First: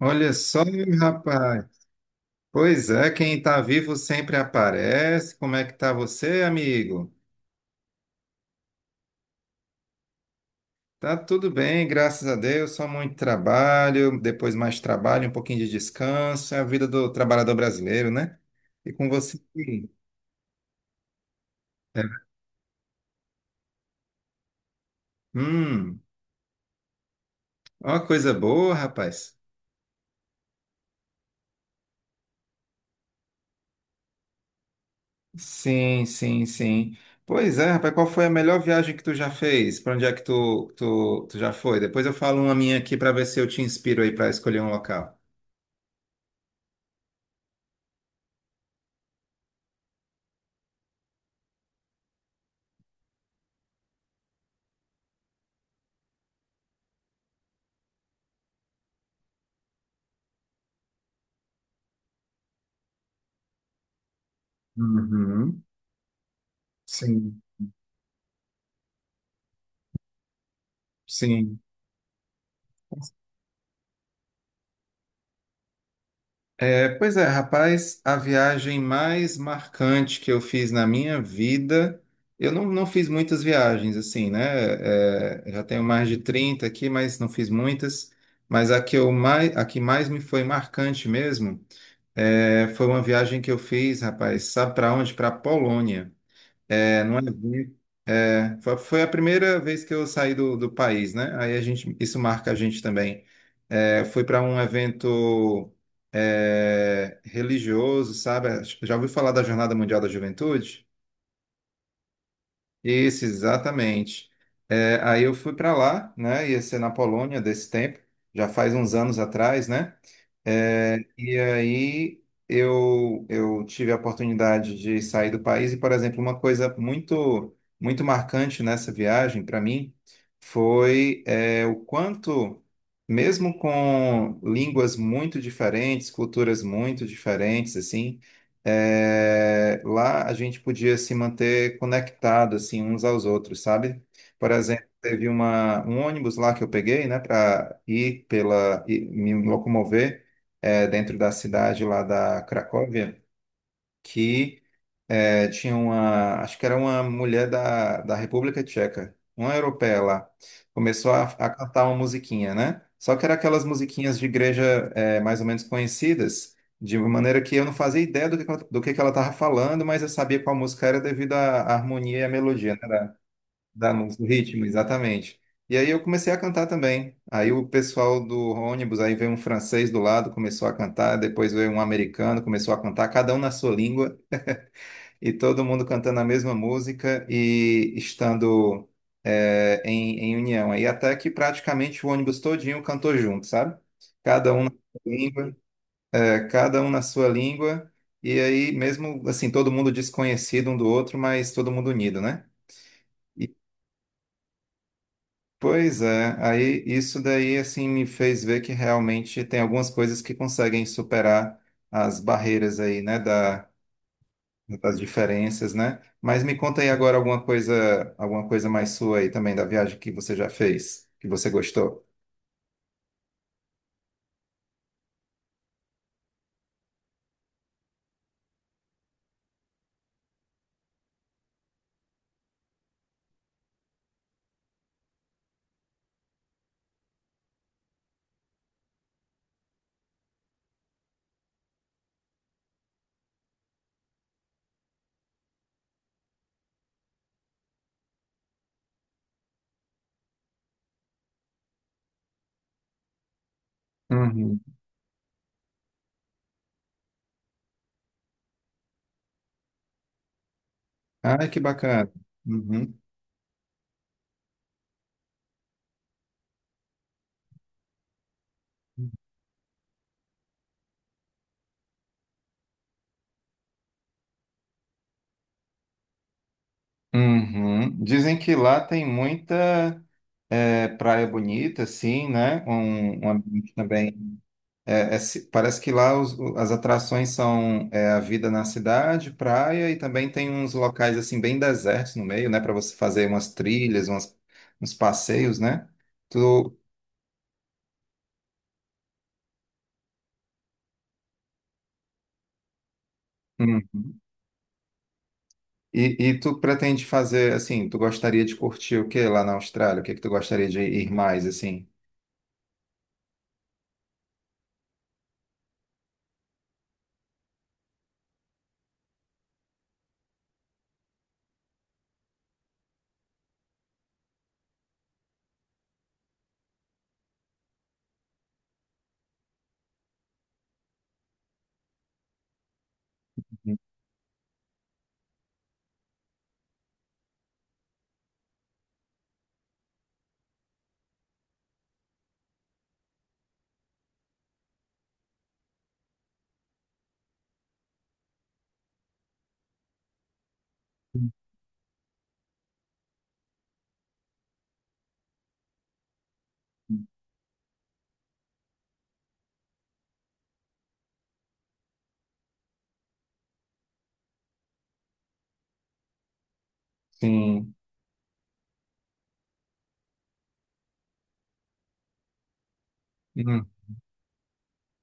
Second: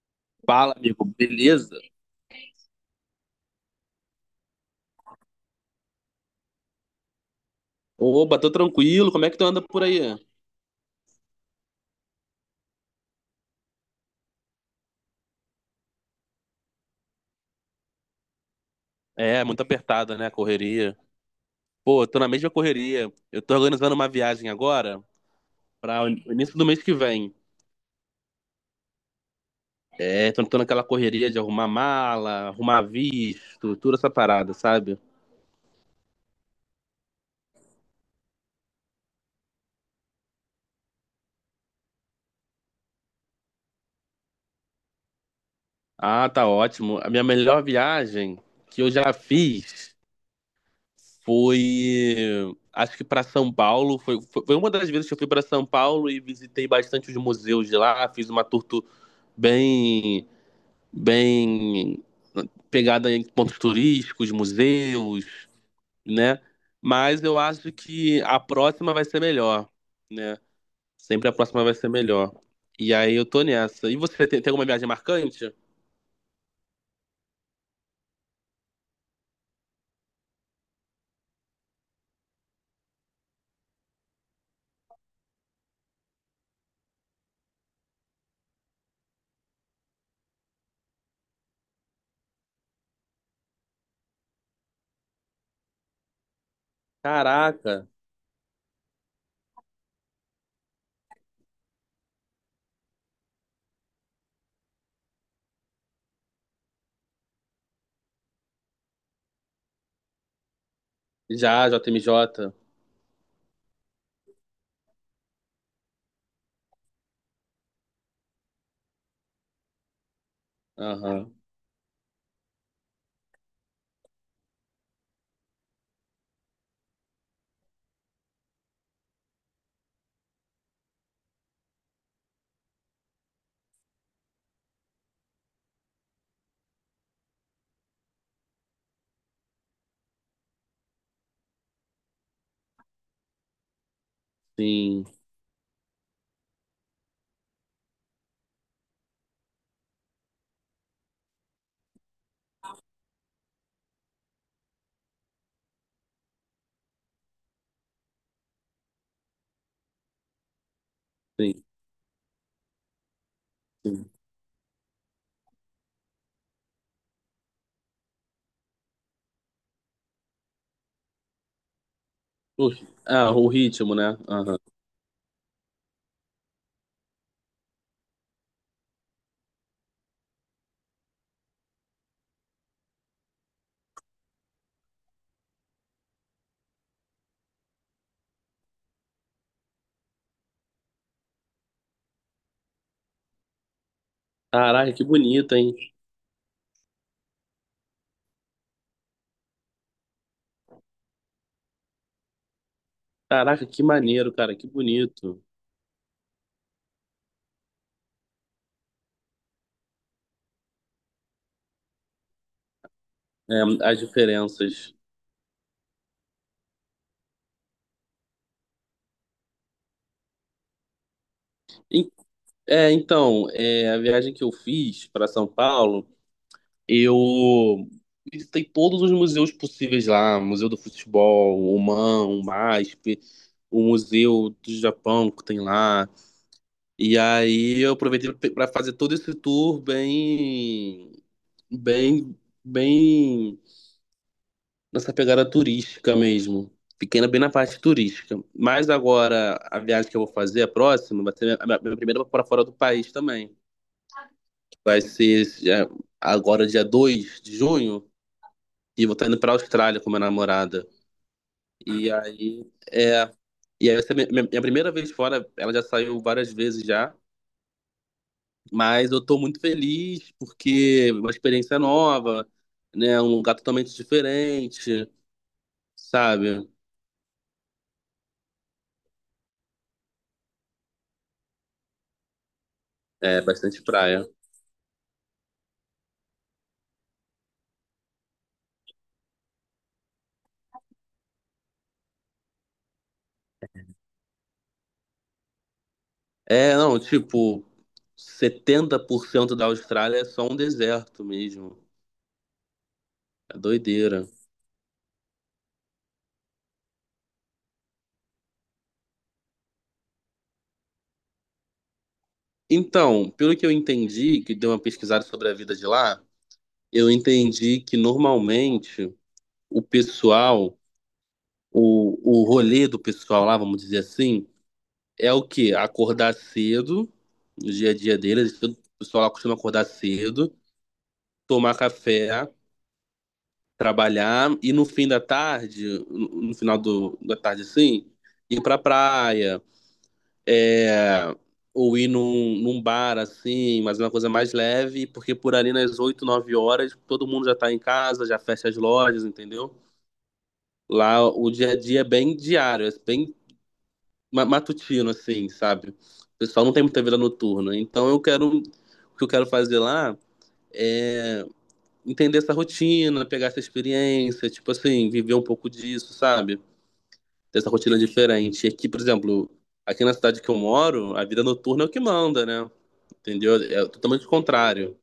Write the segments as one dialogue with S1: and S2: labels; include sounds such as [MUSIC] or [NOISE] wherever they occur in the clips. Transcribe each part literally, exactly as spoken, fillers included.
S1: Olha só,
S2: Fala, amigo,
S1: rapaz.
S2: beleza?
S1: Pois é, quem tá vivo sempre aparece. Como é que tá você, amigo?
S2: Oba, tô tranquilo, como é que tu anda por aí?
S1: Tá tudo bem, graças a Deus. Só muito trabalho, depois mais trabalho, um pouquinho de descanso. É a vida do trabalhador brasileiro, né? E com você?
S2: É, muito apertada, né? A correria. Pô, eu
S1: É.
S2: tô na mesma correria. Eu tô organizando uma viagem agora
S1: Hum,
S2: para o início do mês que vem.
S1: uma coisa boa, rapaz.
S2: É, tô, tô naquela correria de arrumar mala, arrumar visto, toda essa parada, sabe?
S1: Sim, sim, sim. Pois é, rapaz, qual foi a melhor viagem que tu já fez? Pra onde é que tu, tu, tu já foi? Depois eu falo uma minha aqui pra ver se eu te inspiro aí pra escolher um local.
S2: Ah, tá ótimo. A minha melhor viagem que eu já fiz foi, acho que para São Paulo. Foi, foi foi uma das vezes que eu fui para São Paulo e visitei bastante os museus de lá. Fiz uma tour tu- bem bem pegada em pontos turísticos, museus,
S1: Uhum.
S2: né? Mas eu
S1: Sim,
S2: acho que a próxima vai ser melhor, né? Sempre a
S1: sim.
S2: próxima vai ser melhor. E aí eu tô nessa. E você tem, tem alguma viagem marcante?
S1: É, pois é, rapaz, a viagem mais marcante que eu fiz na minha vida, eu não, não fiz muitas viagens, assim, né? É, já tenho mais de trinta aqui, mas não fiz muitas. Mas a que, eu mais, a que mais me foi marcante mesmo é, foi uma viagem que eu fiz, rapaz, sabe para onde? Para a Polônia. É, não é.
S2: Caraca,
S1: É, foi foi a primeira vez que eu saí do, do país, né? Aí a gente, isso marca a gente também. É, fui para um evento é, religioso, sabe? Já ouviu falar da Jornada Mundial da Juventude?
S2: já, J M J.
S1: Isso, exatamente. É, aí eu fui para lá, né? Ia ser na Polônia desse tempo, já faz uns anos atrás, né? É,
S2: Aham,
S1: e aí eu, eu tive a oportunidade de sair do país e, por exemplo, uma coisa muito muito marcante nessa viagem para mim foi é, o quanto, mesmo com línguas muito diferentes, culturas muito diferentes, assim, é, lá a gente podia se manter conectado assim uns aos outros, sabe? Por exemplo,
S2: sim,
S1: teve uma, um ônibus lá que eu peguei, né, para ir pela e me locomover, é, dentro da cidade lá da Cracóvia, que é, tinha uma, acho que era uma mulher da, da República Tcheca, uma europeia lá. Começou a, a
S2: sim,
S1: cantar uma musiquinha, né? Só que era aquelas
S2: sim.
S1: musiquinhas de igreja, é, mais ou menos conhecidas, de uma maneira que eu não fazia ideia do que, que ela- do que que ela estava falando, mas eu sabia qual música era devido à à harmonia e à
S2: O-
S1: melodia, né? Da,
S2: ah, o
S1: da
S2: ritmo, né?
S1: música, do
S2: Aham.
S1: ritmo, exatamente. E aí eu comecei a cantar também. Aí o pessoal do ônibus, aí veio um francês do lado, começou a cantar, depois veio um americano, começou a cantar, cada um na sua língua e todo mundo cantando a mesma música e estando, é, em, em união. Aí até que praticamente o ônibus todinho cantou junto, sabe? Cada um na
S2: Caraca,
S1: sua
S2: que bonito,
S1: língua,
S2: hein?
S1: é, cada um na sua língua, e aí mesmo assim, todo mundo desconhecido um do outro, mas todo mundo unido, né? E,
S2: Caraca, que maneiro, cara, que bonito.
S1: pois é, aí isso daí assim me fez ver que realmente tem algumas coisas que conseguem superar as barreiras aí, né, da
S2: É, as diferenças.
S1: das diferenças, né? Mas me conta aí agora alguma coisa, alguma coisa mais sua aí também da viagem que você já fez, que você gostou.
S2: É, então, é, a viagem que eu fiz para São Paulo, eu visitei todos os museus possíveis lá, Museu do Futebol, o M A M, o MASP, o Museu do Japão que tem lá. E aí eu aproveitei para fazer todo esse tour bem, bem, bem nessa pegada turística mesmo. Fiquei na- bem na parte turística. Mas agora a viagem que eu vou fazer, a próxima, vai ser a minha a minha primeira para fora do país também.
S1: Uhum.
S2: Vai ser já- agora dia dois de junho e eu vou estar indo pra Austrália com minha namorada.
S1: Ai, que bacana.
S2: E aí
S1: Uhum.
S2: é. E aí vai ser minha, minha- minha primeira vez fora, ela já saiu várias vezes já, mas eu tô muito feliz porque é uma experiência nova, né? Um lugar totalmente diferente, sabe?
S1: Uhum. Dizem que lá tem muita, é, praia bonita, assim, né? Um, um
S2: É
S1: ambiente
S2: bastante praia.
S1: também. É, é ci- parece que lá os- o- as atrações são, é, a vida na cidade, praia, e também tem uns locais assim bem desertos no meio, né? Para você fazer umas trilhas, umas, uns passeios, né?
S2: É,
S1: Tu...
S2: não, tipo, setenta por cento da Austrália é só um deserto mesmo. É
S1: Uhum.
S2: doideira.
S1: E, e tu pretende fazer, assim, tu gostaria de curtir o que lá na Austrália? O que que tu gostaria de ir mais, assim?
S2: Então, pelo que eu entendi, que deu uma pesquisada sobre a vida de lá, eu entendi que normalmente o pessoal, o, o rolê do pessoal lá, vamos dizer assim, é o quê? Acordar cedo, no dia a dia deles, o pessoal lá costuma acordar cedo, tomar café, trabalhar e no fim da tarde, no no final do, da tarde assim, ir pra praia, é, ou ir num, num bar assim, mas é uma coisa mais leve, porque por ali nas oito, nove horas todo mundo já tá em casa, já fecha as lojas, entendeu? Lá o dia a dia é bem diário, é bem ma- matutino, assim, sabe? O pessoal não tem muita vida noturna. Então eu quero. O que eu quero fazer lá é entender essa rotina, pegar essa experiência, tipo assim, viver um pouco disso, sabe? Dessa
S1: Sim.
S2: rotina diferente. E aqui, por exemplo, aqui na cidade que eu moro, a vida noturna é o que manda, né? Entendeu?
S1: Hum,
S2: É totalmente o contrário.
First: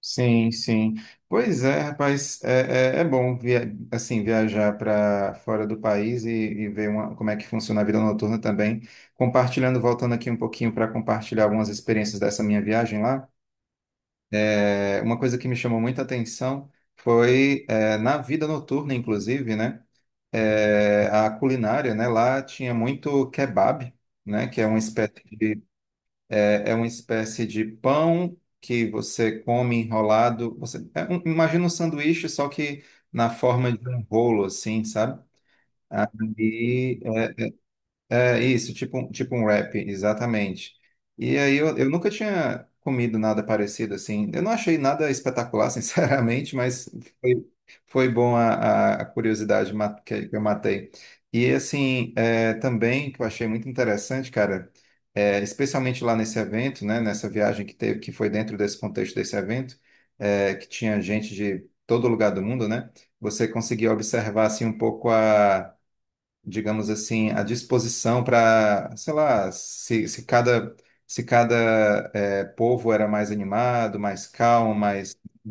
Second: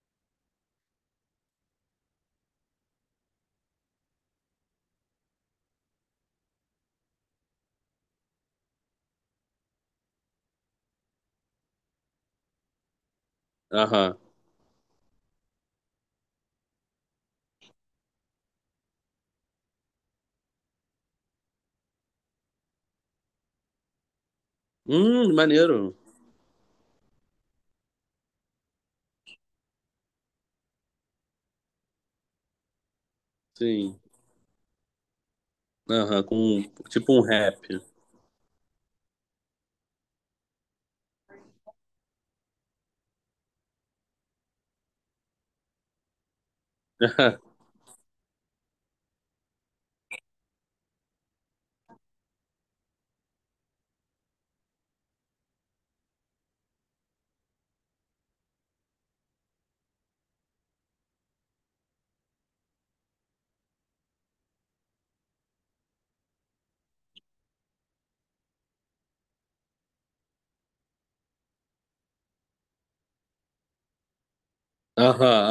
S1: sim, sim. Pois é, rapaz, é, é, é bom via, assim viajar para fora do país e, e ver uma- como é que funciona a vida noturna também. Compartilhando, voltando aqui um pouquinho para compartilhar algumas experiências dessa minha viagem lá.
S2: Aham.
S1: É, uma coisa que me chamou muita atenção foi, é, na vida noturna, inclusive, né? é, a culinária, né? Lá tinha muito kebab, né? Que é uma espécie
S2: Hum,
S1: de,
S2: maneiro.
S1: é, É uma espécie de pão que você come enrolado. Você, é um- imagina um sanduíche, só que na forma de
S2: Sim.
S1: um rolo, assim, sabe?
S2: Aham, com tipo um
S1: E
S2: rap.
S1: é isso, tipo, um- tipo um wrap, exatamente. E aí eu, eu nunca tinha comido nada parecido assim. Eu não achei nada espetacular, [LAUGHS] sinceramente, mas
S2: [LAUGHS] Aham,
S1: foi, foi bom a, a- a curiosidade ma- que que eu matei. E assim, é, também que eu achei muito interessante, cara, é, especialmente lá nesse evento, né, nessa viagem que teve, que foi dentro desse contexto desse evento, é, que tinha gente de todo lugar do mundo, né? Você conseguia observar assim um pouco, digamos assim, à disposição para, sei lá, se, se cada, se cada eh, povo era mais animado, mais calmo, mais,
S2: aham,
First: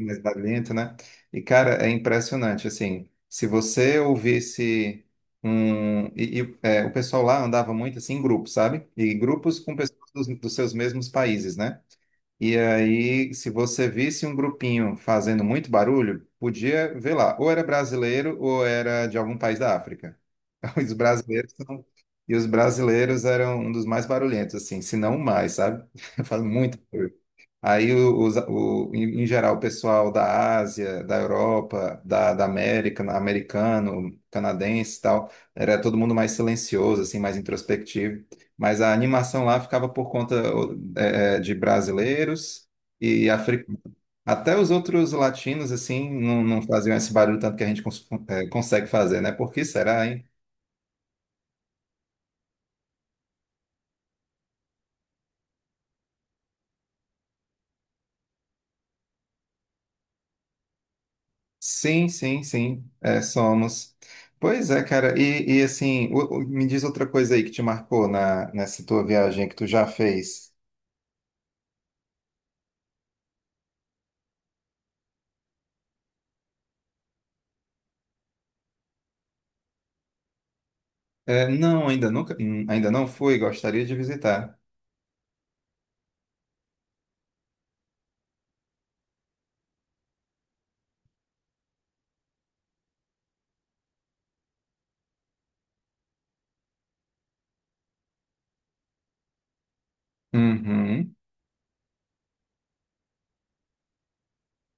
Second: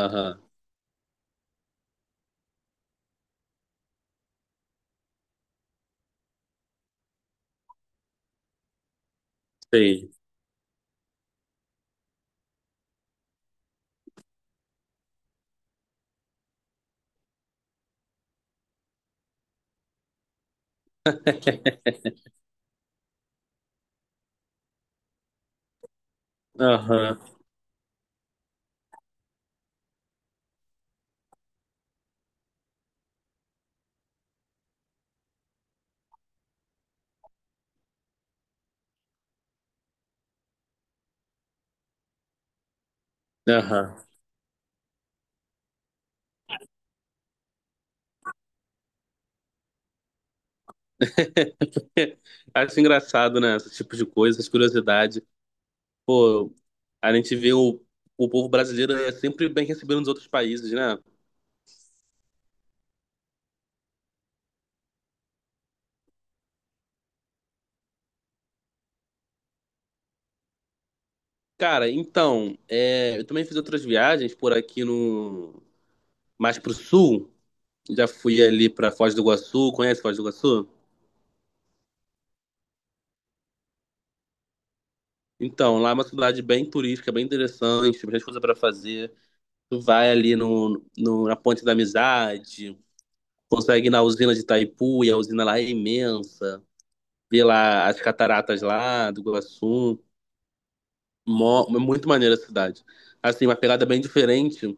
S1: mais barulhento, né? E, cara, é impressionante, assim, se você ouvisse um... E, e, eh, o pessoal lá andava muito, assim, em grupos, sabe? E grupos com pessoas
S2: Sei.
S1: dos, dos seus mesmos países, né? E aí, se você visse um grupinho fazendo muito barulho, podia ver lá, ou era brasileiro ou era de algum país da África. [LAUGHS] Os brasileiros são... E os brasileiros eram um dos mais barulhentos, assim, se não o mais, sabe? [LAUGHS] Faz muito.
S2: Aham,
S1: Aí, os, o, em em geral, o pessoal da Ásia, da Europa, da, da América, na- americano, canadense e tal, era todo mundo mais silencioso, assim, mais introspectivo. Mas a animação lá ficava por conta o, é, é, de brasileiros e africanos.
S2: aham.
S1: Até os outros latinos, assim, não, não faziam esse barulho tanto que a gente cons- é, consegue fazer, né? Por que será...
S2: [LAUGHS] Acho engraçado, né? Esse tipo de coisa, essas curiosidades. Pô, a gente vê o, o povo brasileiro é sempre bem recebido nos outros países, né?
S1: Sim, sim, sim, é, somos. Pois é, cara, e, e assim, o- o- me diz outra coisa aí que te marcou na, nessa tua viagem que tu já fez.
S2: Cara, então, é, eu também fiz outras viagens por aqui no... Mais pro sul. Já fui ali pra Foz do Iguaçu. Conhece Foz do Iguaçu?
S1: É, não, ainda nunca, hum, ainda não fui, gostaria de visitar.
S2: Então, lá é uma cidade bem turística, bem interessante, tem bastante coisa para fazer. Tu vai ali no, no- na Ponte da Amizade, consegue ir na usina de Itaipu, e a usina lá é imensa. Vê lá as cataratas lá do Iguaçu.
S1: Uhum,
S2: Mó, é muito maneira a cidade. Assim, uma pegada bem diferente,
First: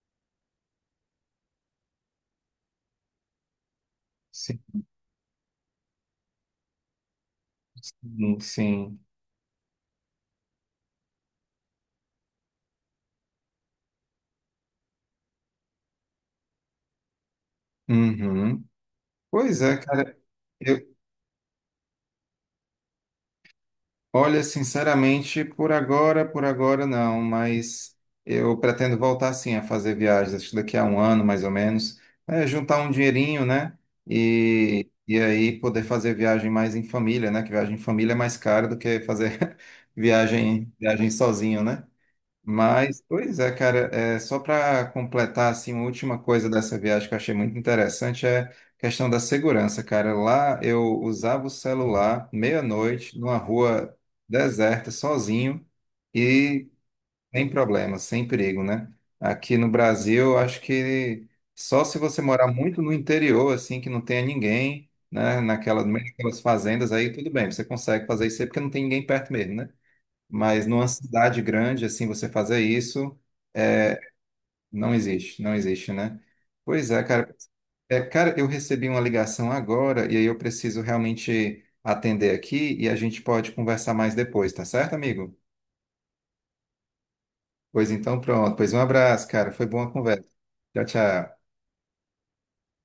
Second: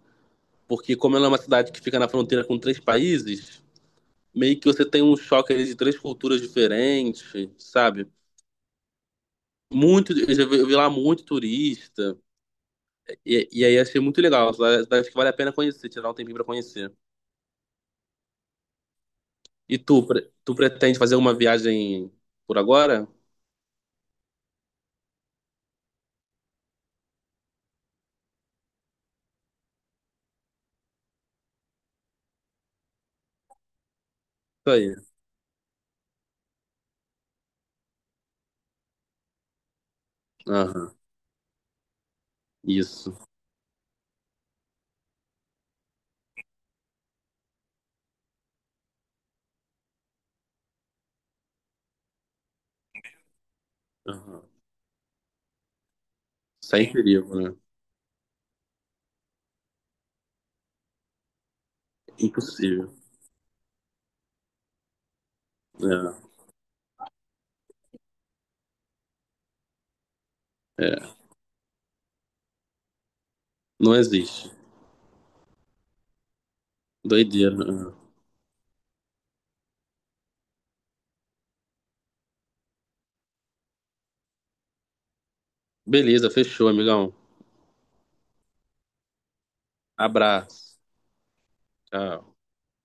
S2: porque como ela é uma cidade que fica na fronteira com três países, meio
S1: sim,
S2: que você tem um choque ali de três culturas diferentes, sabe?
S1: sim, sim.
S2: Muito, eu já vi, eu vi lá muito turista. E, e aí achei muito legal. Uma cidade cidade que vale a pena conhecer, tirar um tempinho pra conhecer.
S1: Uhum. Pois é,
S2: E tu,
S1: cara.
S2: pre- tu pretende fazer uma viagem por agora?
S1: Olha, sinceramente, por agora, por agora não, mas eu pretendo voltar sim a fazer viagens, acho que daqui a um ano mais ou menos, é, juntar um dinheirinho, né?
S2: Isso
S1: E,
S2: aí.
S1: e aí poder fazer viagem mais em família, né? Que viagem em família é mais cara do que fazer [LAUGHS] viagem,
S2: Aham,
S1: viagem sozinho, né? Mas,
S2: isso.
S1: pois é, cara, é, só para completar assim, uma última coisa dessa viagem que eu achei muito interessante é a questão da segurança, cara. Lá eu usava o celular meia-noite numa rua
S2: Aham.
S1: deserta, sozinho e
S2: Sem perigo,
S1: sem
S2: né?
S1: problema, sem perigo, né? Aqui no Brasil, eu acho que só se você morar muito no
S2: Impossível.
S1: interior, assim, que não tenha ninguém, né? Naquela, naquelas fazendas aí, tudo bem, você consegue fazer isso aí porque não tem ninguém perto mesmo, né? Mas numa
S2: É, é.
S1: cidade grande, assim, você fazer isso,
S2: Não
S1: é,
S2: existe.
S1: não existe, não existe, né? Pois é, cara.
S2: Doideira. Aham.
S1: É, cara, eu recebi uma ligação agora e aí eu preciso realmente atender aqui e a gente pode conversar mais depois, tá certo, amigo?
S2: Beleza, fechou, amigão.
S1: Pois então, pronto. Pois um abraço, cara. Foi boa a conversa.
S2: Abraço.
S1: Tchau, tchau.
S2: Tchau.